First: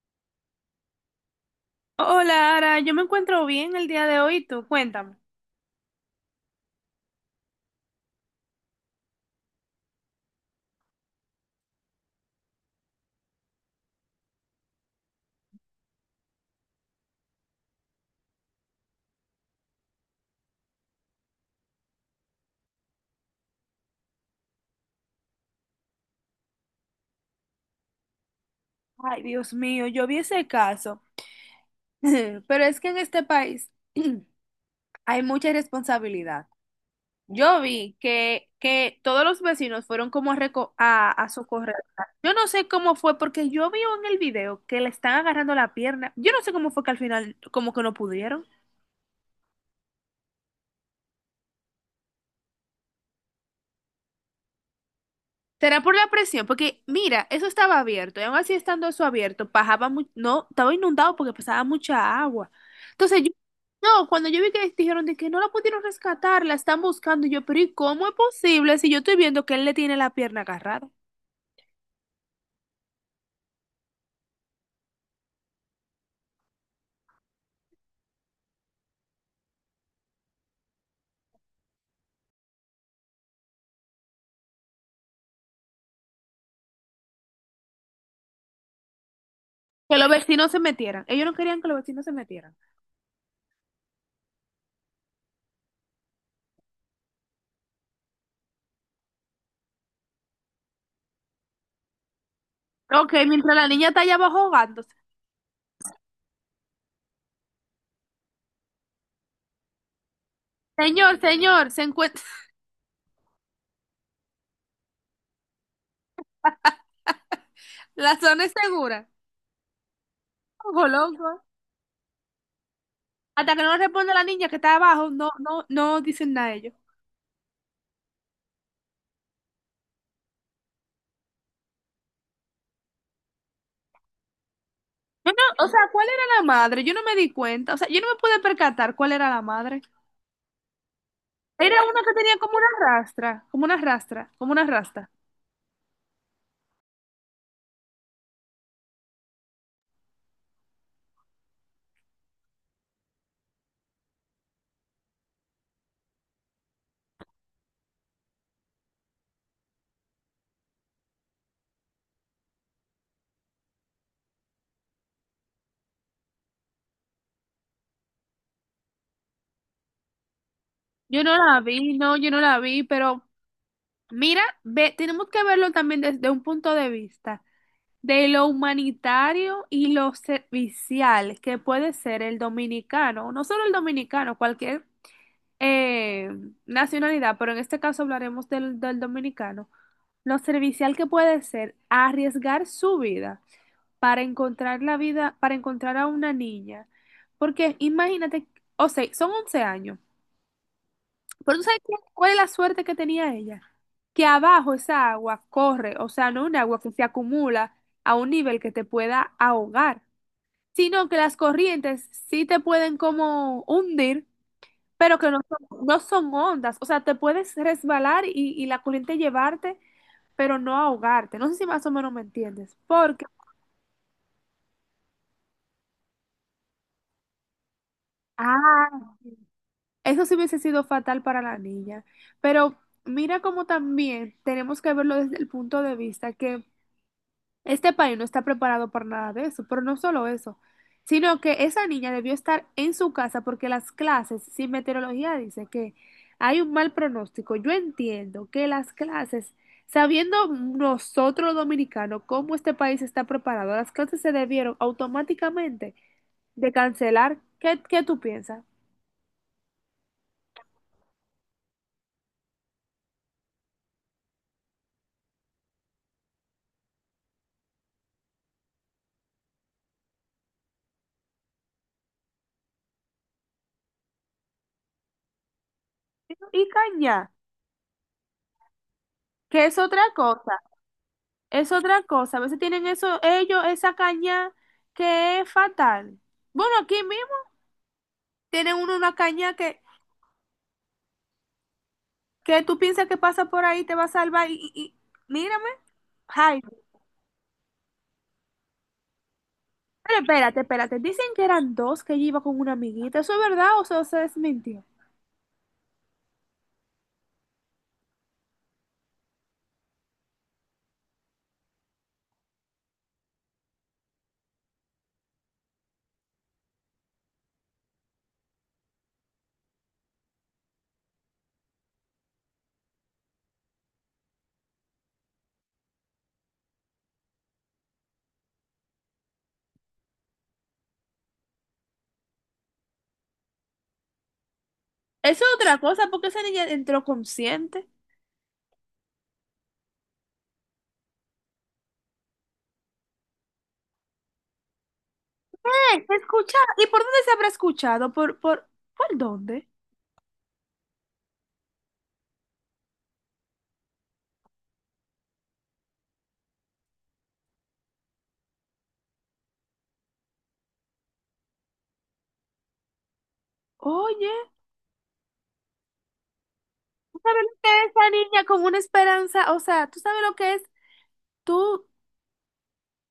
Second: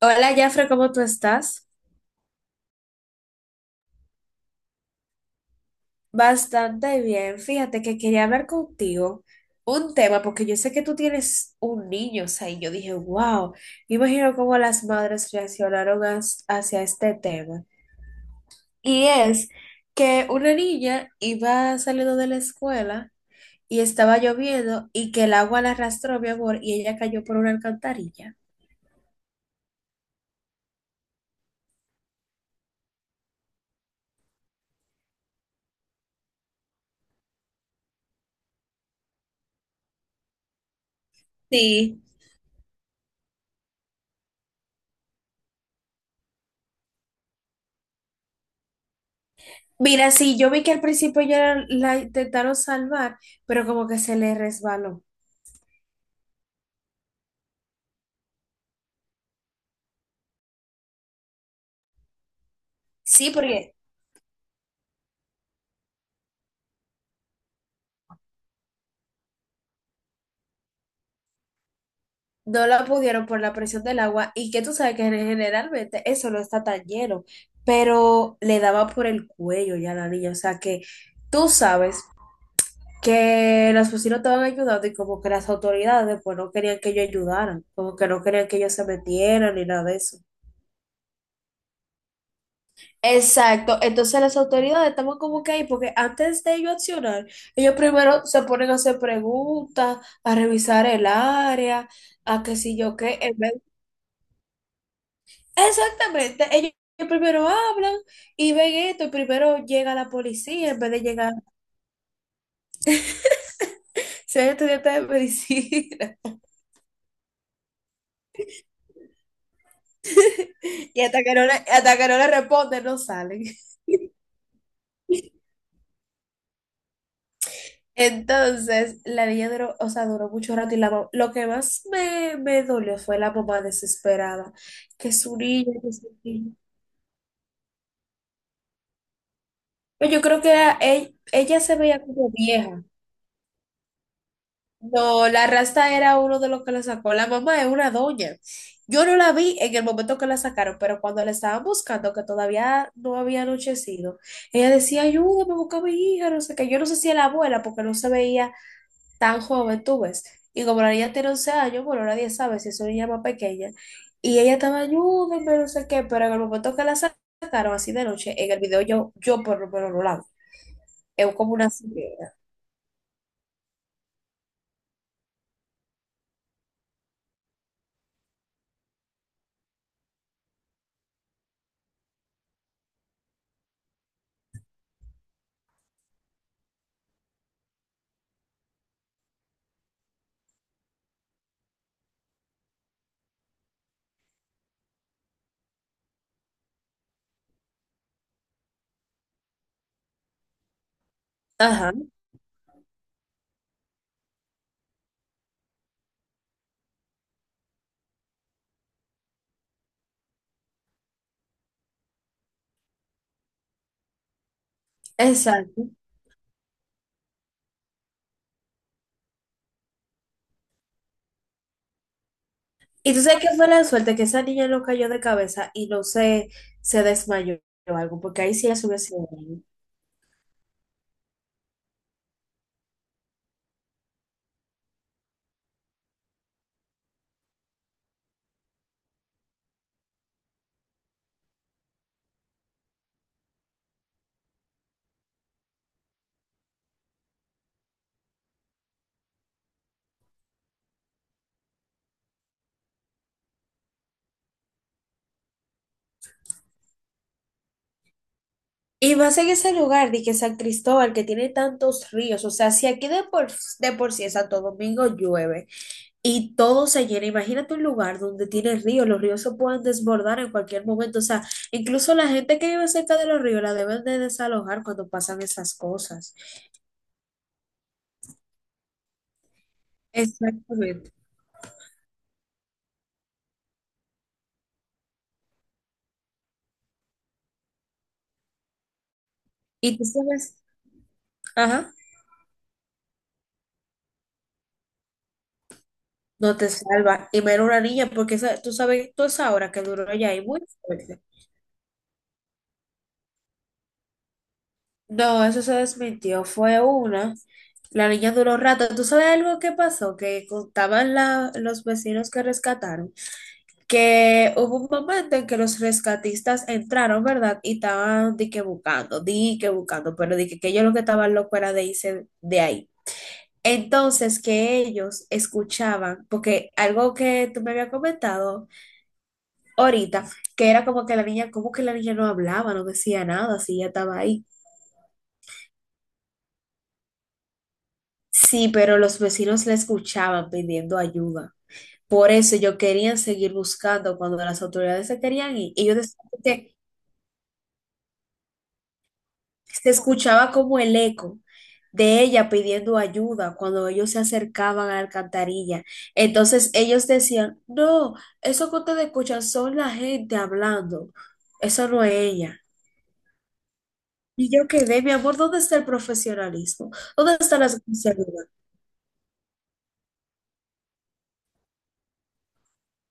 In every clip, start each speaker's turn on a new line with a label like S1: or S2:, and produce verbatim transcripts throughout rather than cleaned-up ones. S1: Hola, Jafre, ¿cómo tú estás?
S2: Hola, Ara, yo me encuentro bien el día de hoy, tú cuéntame.
S1: Bastante bien. Fíjate que quería hablar contigo un tema, porque yo sé que tú tienes un niño, o sea, y yo dije, wow, me imagino cómo las madres reaccionaron as- hacia este tema. Y es que una niña iba saliendo de la escuela y estaba lloviendo y que el agua la arrastró, mi amor, y ella cayó por una alcantarilla.
S2: Ay, Dios mío, yo vi ese caso, pero es que en este país hay mucha irresponsabilidad. Yo vi que, que todos los vecinos fueron como a, reco- a, a socorrer.
S1: Sí.
S2: Yo no sé cómo fue, porque yo vi en el video que le están agarrando la pierna. Yo no sé cómo fue que al final como que no pudieron.
S1: Mira, sí, yo vi que al principio ya la la intentaron salvar, pero como que se le resbaló.
S2: Será por la presión, porque mira, eso estaba abierto, y aún así estando eso abierto, bajaba mucho, no, estaba inundado porque pasaba mucha agua. Entonces yo,
S1: Sí, porque
S2: no, cuando yo vi que dijeron de que no la pudieron rescatar, la están buscando, y yo, pero ¿y cómo es posible si yo estoy viendo que él le tiene la pierna agarrada?
S1: no la pudieron por la presión del agua y que tú sabes que generalmente eso no está tan lleno, pero le daba por el cuello ya a la niña, o sea que tú sabes que las vecinos estaban ayudando y como que las autoridades pues no querían que ellos ayudaran, como que no querían que ellos se metieran ni nada de
S2: Que los
S1: eso.
S2: vecinos se metieran. Ellos no querían que los vecinos se metieran.
S1: Exacto, entonces las autoridades estamos como que ahí, porque antes de ellos accionar, ellos primero se ponen a hacer preguntas, a revisar el área, a qué sé yo
S2: Ok,
S1: qué, en vez.
S2: mientras la niña está allá abajo ahogándose.
S1: Exactamente, ellos primero hablan y ven esto, y primero llega la policía en vez de
S2: Señor,
S1: llegar,
S2: señor, se encuentra,
S1: ser estudiantes de medicina,
S2: la zona es segura. Ojo,
S1: y hasta que
S2: loco.
S1: no le, hasta que no le responden, no salen.
S2: Hasta que no responde la niña que está abajo, no, no, no dicen nada ellos.
S1: Entonces, la niña duró, o sea, duró mucho rato y la, mam- lo que más me, me dolió fue la mamá desesperada, que
S2: Yo
S1: su
S2: no, o
S1: niña,
S2: sea,
S1: que
S2: ¿cuál
S1: su
S2: era la
S1: niña.
S2: madre? Yo no me di cuenta. O sea, yo no me pude percatar cuál era la madre.
S1: Pero yo creo que era- e- ella
S2: Era
S1: se
S2: una
S1: veía
S2: que
S1: como
S2: tenía como una
S1: vieja.
S2: rastra, como una rastra, como una rasta.
S1: No, la rasta era uno de los que la sacó. La mamá es una doña. Yo no la vi en el momento que la sacaron, pero cuando la estaban buscando, que todavía no había anochecido, ella decía, ayúdame, busca a mi hija, no sé qué. Yo no sé si era la abuela, porque no se veía tan joven, tú ves. Y como la niña tiene once años, bueno, nadie sabe si es una niña más pequeña. Y ella estaba, ayúdame, no sé qué, pero en el momento que la sacaron, así de noche, en el video yo, yo por lo menos no la vi.
S2: Yo
S1: Es
S2: no
S1: como
S2: la
S1: una
S2: vi, no, yo
S1: señora.
S2: no la vi, pero mira, ve, tenemos que verlo también desde un punto de vista de lo humanitario y lo servicial que puede ser el dominicano, no solo el dominicano, cualquier eh, nacionalidad, pero en este caso hablaremos del, del dominicano, lo servicial que puede ser arriesgar su vida para encontrar la vida, para encontrar a una niña. Porque imagínate, o sea, son once años, pero tú sabes qué-
S1: Ajá,
S2: cuál es la suerte que tenía ella. Que abajo esa agua corre, o sea, no un agua que se acumula a un nivel que te pueda ahogar, sino que las corrientes sí te pueden como hundir, pero que no son,
S1: exacto.
S2: no son ondas, o sea, te puedes resbalar y, y la corriente llevarte pero no ahogarte. No sé si más o menos me entiendes,
S1: Y tú
S2: porque
S1: sabes que fue la suerte que esa niña no cayó de cabeza y no se, se desmayó o algo, porque ahí sí la
S2: ah,
S1: hubiese sido grave.
S2: eso sí hubiese sido fatal para la niña. Pero mira cómo también tenemos que verlo desde el punto de vista que este país no está preparado para nada de eso, pero no solo eso, sino que esa niña debió estar en su casa porque las clases, sin meteorología dice que hay un mal pronóstico. Yo entiendo que las clases, sabiendo nosotros los dominicanos cómo este país está preparado, las clases se debieron automáticamente de cancelar. ¿Qué, qué tú piensas?
S1: Y más en ese lugar, de que San Cristóbal, que tiene tantos ríos, o sea, si aquí de por, de por sí en Santo Domingo llueve y todo se llena, imagínate un lugar donde tiene ríos, los ríos se pueden desbordar en cualquier momento, o sea, incluso la gente que vive cerca de los ríos la deben de desalojar cuando pasan esas cosas.
S2: Y caña, que es otra cosa,
S1: Exactamente.
S2: es otra cosa. A veces tienen eso, ellos, esa caña que es fatal. Bueno, aquí mismo tienen uno una caña que,
S1: Y tú sabes, ajá.
S2: que tú piensas que pasa por ahí, te va a salvar y, y- y- mírame.
S1: No
S2: Ay,
S1: te salva. Y menos una niña, porque esa- tú sabes, tú esa hora que duró
S2: pero
S1: ya ahí
S2: espérate,
S1: muy
S2: espérate.
S1: fuerte.
S2: Dicen que eran dos que ella iba con una amiguita. ¿Eso es verdad o eso se desmintió?
S1: No, eso se desmintió. Fue una. La niña duró rato. ¿Tú sabes algo que pasó? Que contaban la- los vecinos que rescataron. Que hubo un momento en que los rescatistas entraron, ¿verdad? Y estaban di que buscando, di que buscando, pero di que, que ellos lo que estaban locos era de irse de ahí. Entonces, que ellos escuchaban, porque algo que tú me habías comentado ahorita, que era como que la niña, como que la niña no hablaba, no decía nada, si ella estaba ahí.
S2: Eso es otra cosa, porque esa niña entró consciente.
S1: Sí, pero los vecinos la escuchaban pidiendo ayuda. Por eso ellos querían seguir buscando cuando las autoridades se querían ir. Ellos
S2: Eh,
S1: decían
S2: Escucha,
S1: que
S2: ¿y por dónde se habrá escuchado? ¿Por, por, por dónde?
S1: se escuchaba como el eco de ella pidiendo ayuda cuando ellos se acercaban a la alcantarilla. Entonces ellos decían, no, eso que ustedes escuchan son la gente hablando, eso no es ella.
S2: Oye.
S1: Y yo quedé, mi amor, ¿dónde está el profesionalismo? ¿Dónde
S2: ¿Sabes lo
S1: está la
S2: que es la niña
S1: sinceridad?
S2: con una esperanza? O sea, ¿tú sabes lo que es tú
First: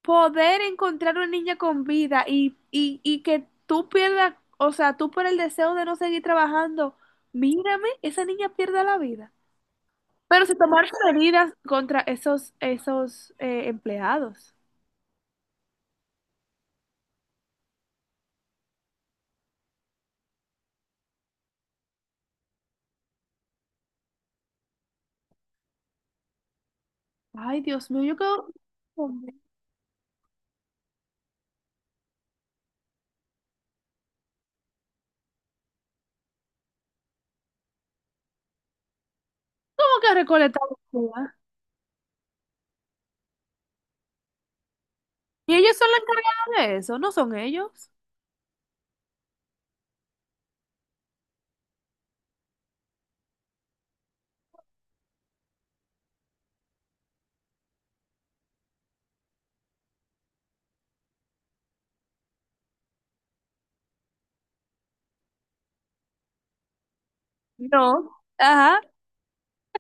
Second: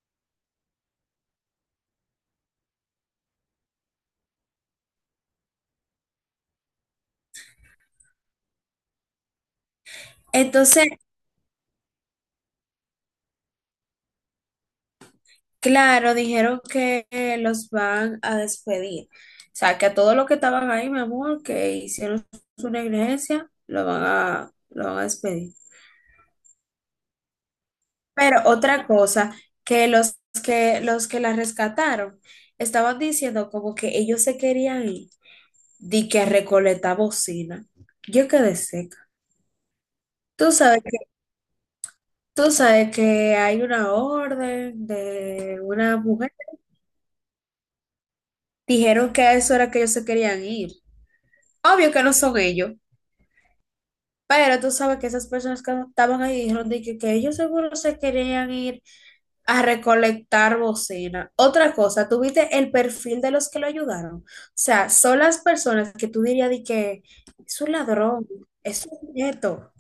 S2: poder encontrar una niña con vida y, y, y que tú pierdas, o sea, tú por el deseo de no seguir trabajando, mírame, esa niña pierda la vida. Pero se
S1: Entonces,
S2: tomaron medidas contra esos, esos eh, empleados.
S1: claro, dijeron que eh, los van a despedir. O sea, que a todos los que estaban ahí, mi amor, que hicieron su negligencia, lo van a, lo van a despedir.
S2: Ay, Dios mío, yo
S1: Pero
S2: quedo...
S1: otra
S2: ¿Cómo
S1: cosa, que los que, los que la rescataron estaban diciendo como que ellos se querían ir, di que a recolectar bocina. Yo quedé seca.
S2: que
S1: Tú
S2: recolectar
S1: sabes.
S2: basura?
S1: Tú sabes que hay una orden
S2: ¿Y
S1: de
S2: ellos son
S1: una
S2: los
S1: mujer.
S2: encargados de eso? ¿No son ellos?
S1: Dijeron que a eso era que ellos se querían ir. Obvio que no son ellos, pero tú sabes que esas personas que estaban ahí dijeron de que, que ellos seguro se querían ir a recolectar bocina. Otra cosa, ¿tuviste el perfil de los que lo ayudaron? O sea, son las personas que tú dirías de que es un
S2: No.
S1: ladrón,
S2: Ajá.
S1: es un nieto.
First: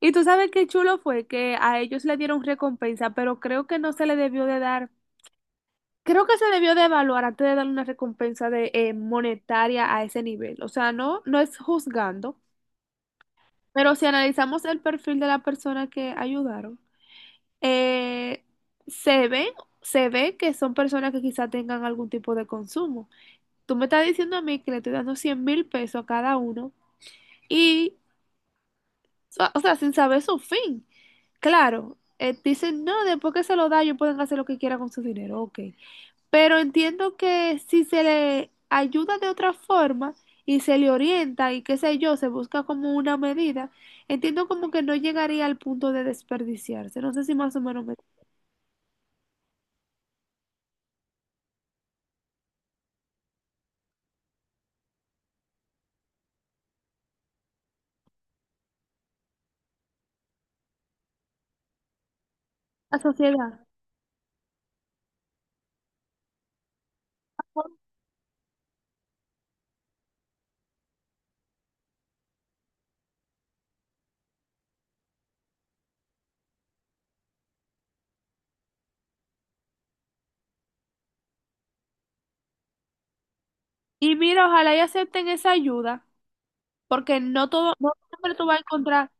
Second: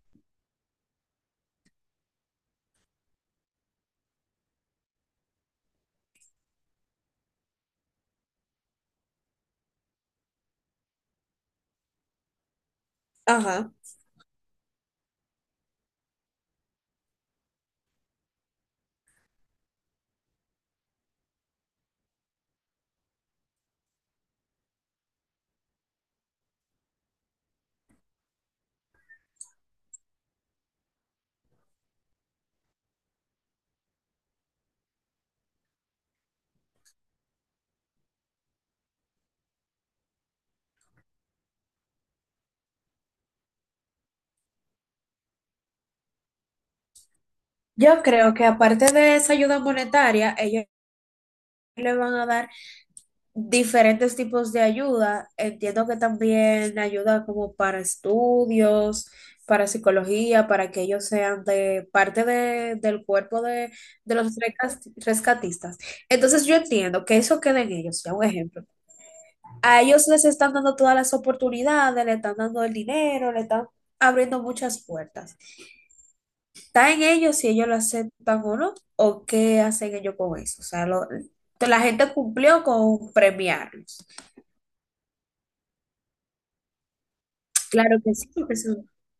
S2: Y tú sabes qué chulo fue que a ellos le dieron recompensa, pero creo que no se le debió de dar, creo que se debió de evaluar antes de darle una recompensa de eh, monetaria a ese nivel. O sea, no, no es juzgando,
S1: Ajá.
S2: pero si analizamos el perfil de la persona que ayudaron, eh, se ve, se ve que son personas que quizá tengan algún tipo de consumo. Tú me estás diciendo a mí que le estoy dando cien mil pesos a cada uno y sa- o sea, sin saber su fin. Claro, eh, dicen, no, después que se lo da, ellos pueden hacer lo que quieran con su dinero, ok. Pero entiendo que si se le ayuda de otra forma y se le orienta y qué sé yo, se busca como una medida, entiendo como que no llegaría al punto de desperdiciarse. No sé si más o menos me...
S1: Yo creo que aparte de esa ayuda monetaria, ellos le van a dar diferentes tipos de ayuda. Entiendo que también ayuda como para estudios, para psicología, para que ellos sean de parte de-
S2: La
S1: del cuerpo
S2: sociedad.
S1: de, de los recas- rescatistas. Entonces yo entiendo que eso queda en ellos, ya un ejemplo. A ellos les están dando todas las oportunidades, le están dando el dinero, le están abriendo muchas puertas. Está en ellos si ellos lo aceptan o no, o qué hacen ellos con eso. O sea, lo- la gente cumplió con premiarlos.
S2: Y mira, ojalá y acepten esa ayuda, porque no todo, no
S1: Claro que sí,
S2: siempre tú
S1: porque
S2: vas a
S1: son-.
S2: encontrar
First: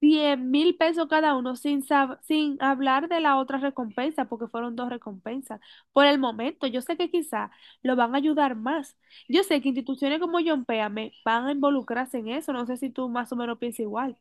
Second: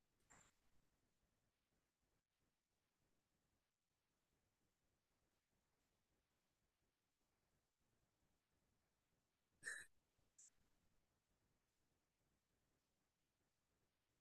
S2: cien mil pesos cada uno, sin, sab- sin hablar de la otra recompensa, porque fueron dos recompensas. Por el momento, yo sé que quizá lo van a ayudar más. Yo sé que instituciones como John Péame van a involucrarse en eso. No sé si tú más o menos piensas igual.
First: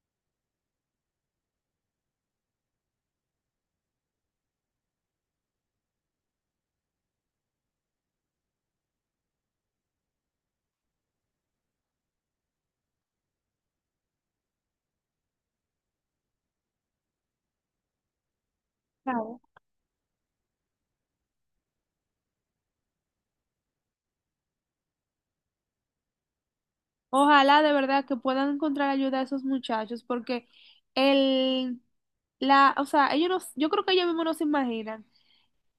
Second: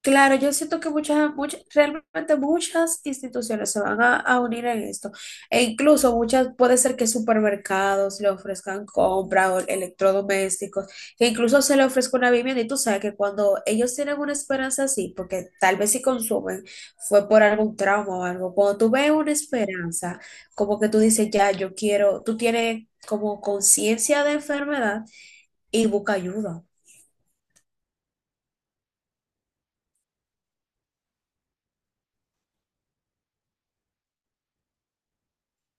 S1: Claro, yo siento que muchas, muchas, realmente muchas instituciones se van a, a unir en esto. E incluso muchas, puede ser que supermercados le ofrezcan compra o electrodomésticos, que incluso se le ofrezca una vivienda. Y tú sabes que cuando ellos tienen una esperanza así, porque tal vez si consumen, fue por algún trauma o algo. Cuando tú ves una
S2: Claro.
S1: esperanza, como que tú dices, ya, yo quiero, tú tienes como conciencia de enfermedad y busca ayuda.
S2: Ojalá de verdad que puedan encontrar ayuda a esos muchachos, porque el, la, o sea, ellos no- yo creo que ellos mismos no se imaginan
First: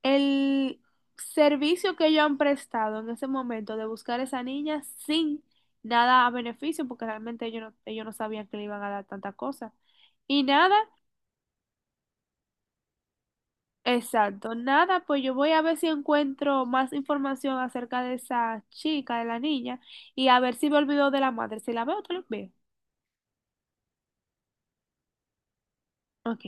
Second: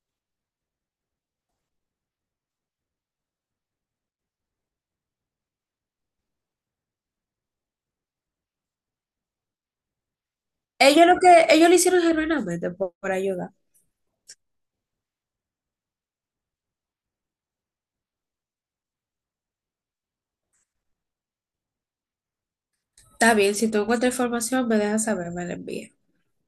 S2: el servicio que ellos han prestado en ese momento de buscar a esa niña sin nada a beneficio, porque realmente ellos no, ellos no sabían que le iban a dar tanta cosa. Y nada,
S1: Ellos lo que, ellos lo hicieron genuinamente por, por ayudar.
S2: exacto, nada, pues yo voy a ver si encuentro más información acerca de esa chica, de la niña, y a ver si me olvido de la madre. Si la veo, te lo veo.
S1: Está bien, si tú encuentras información, me dejas saber, me la envías.
S2: Ok.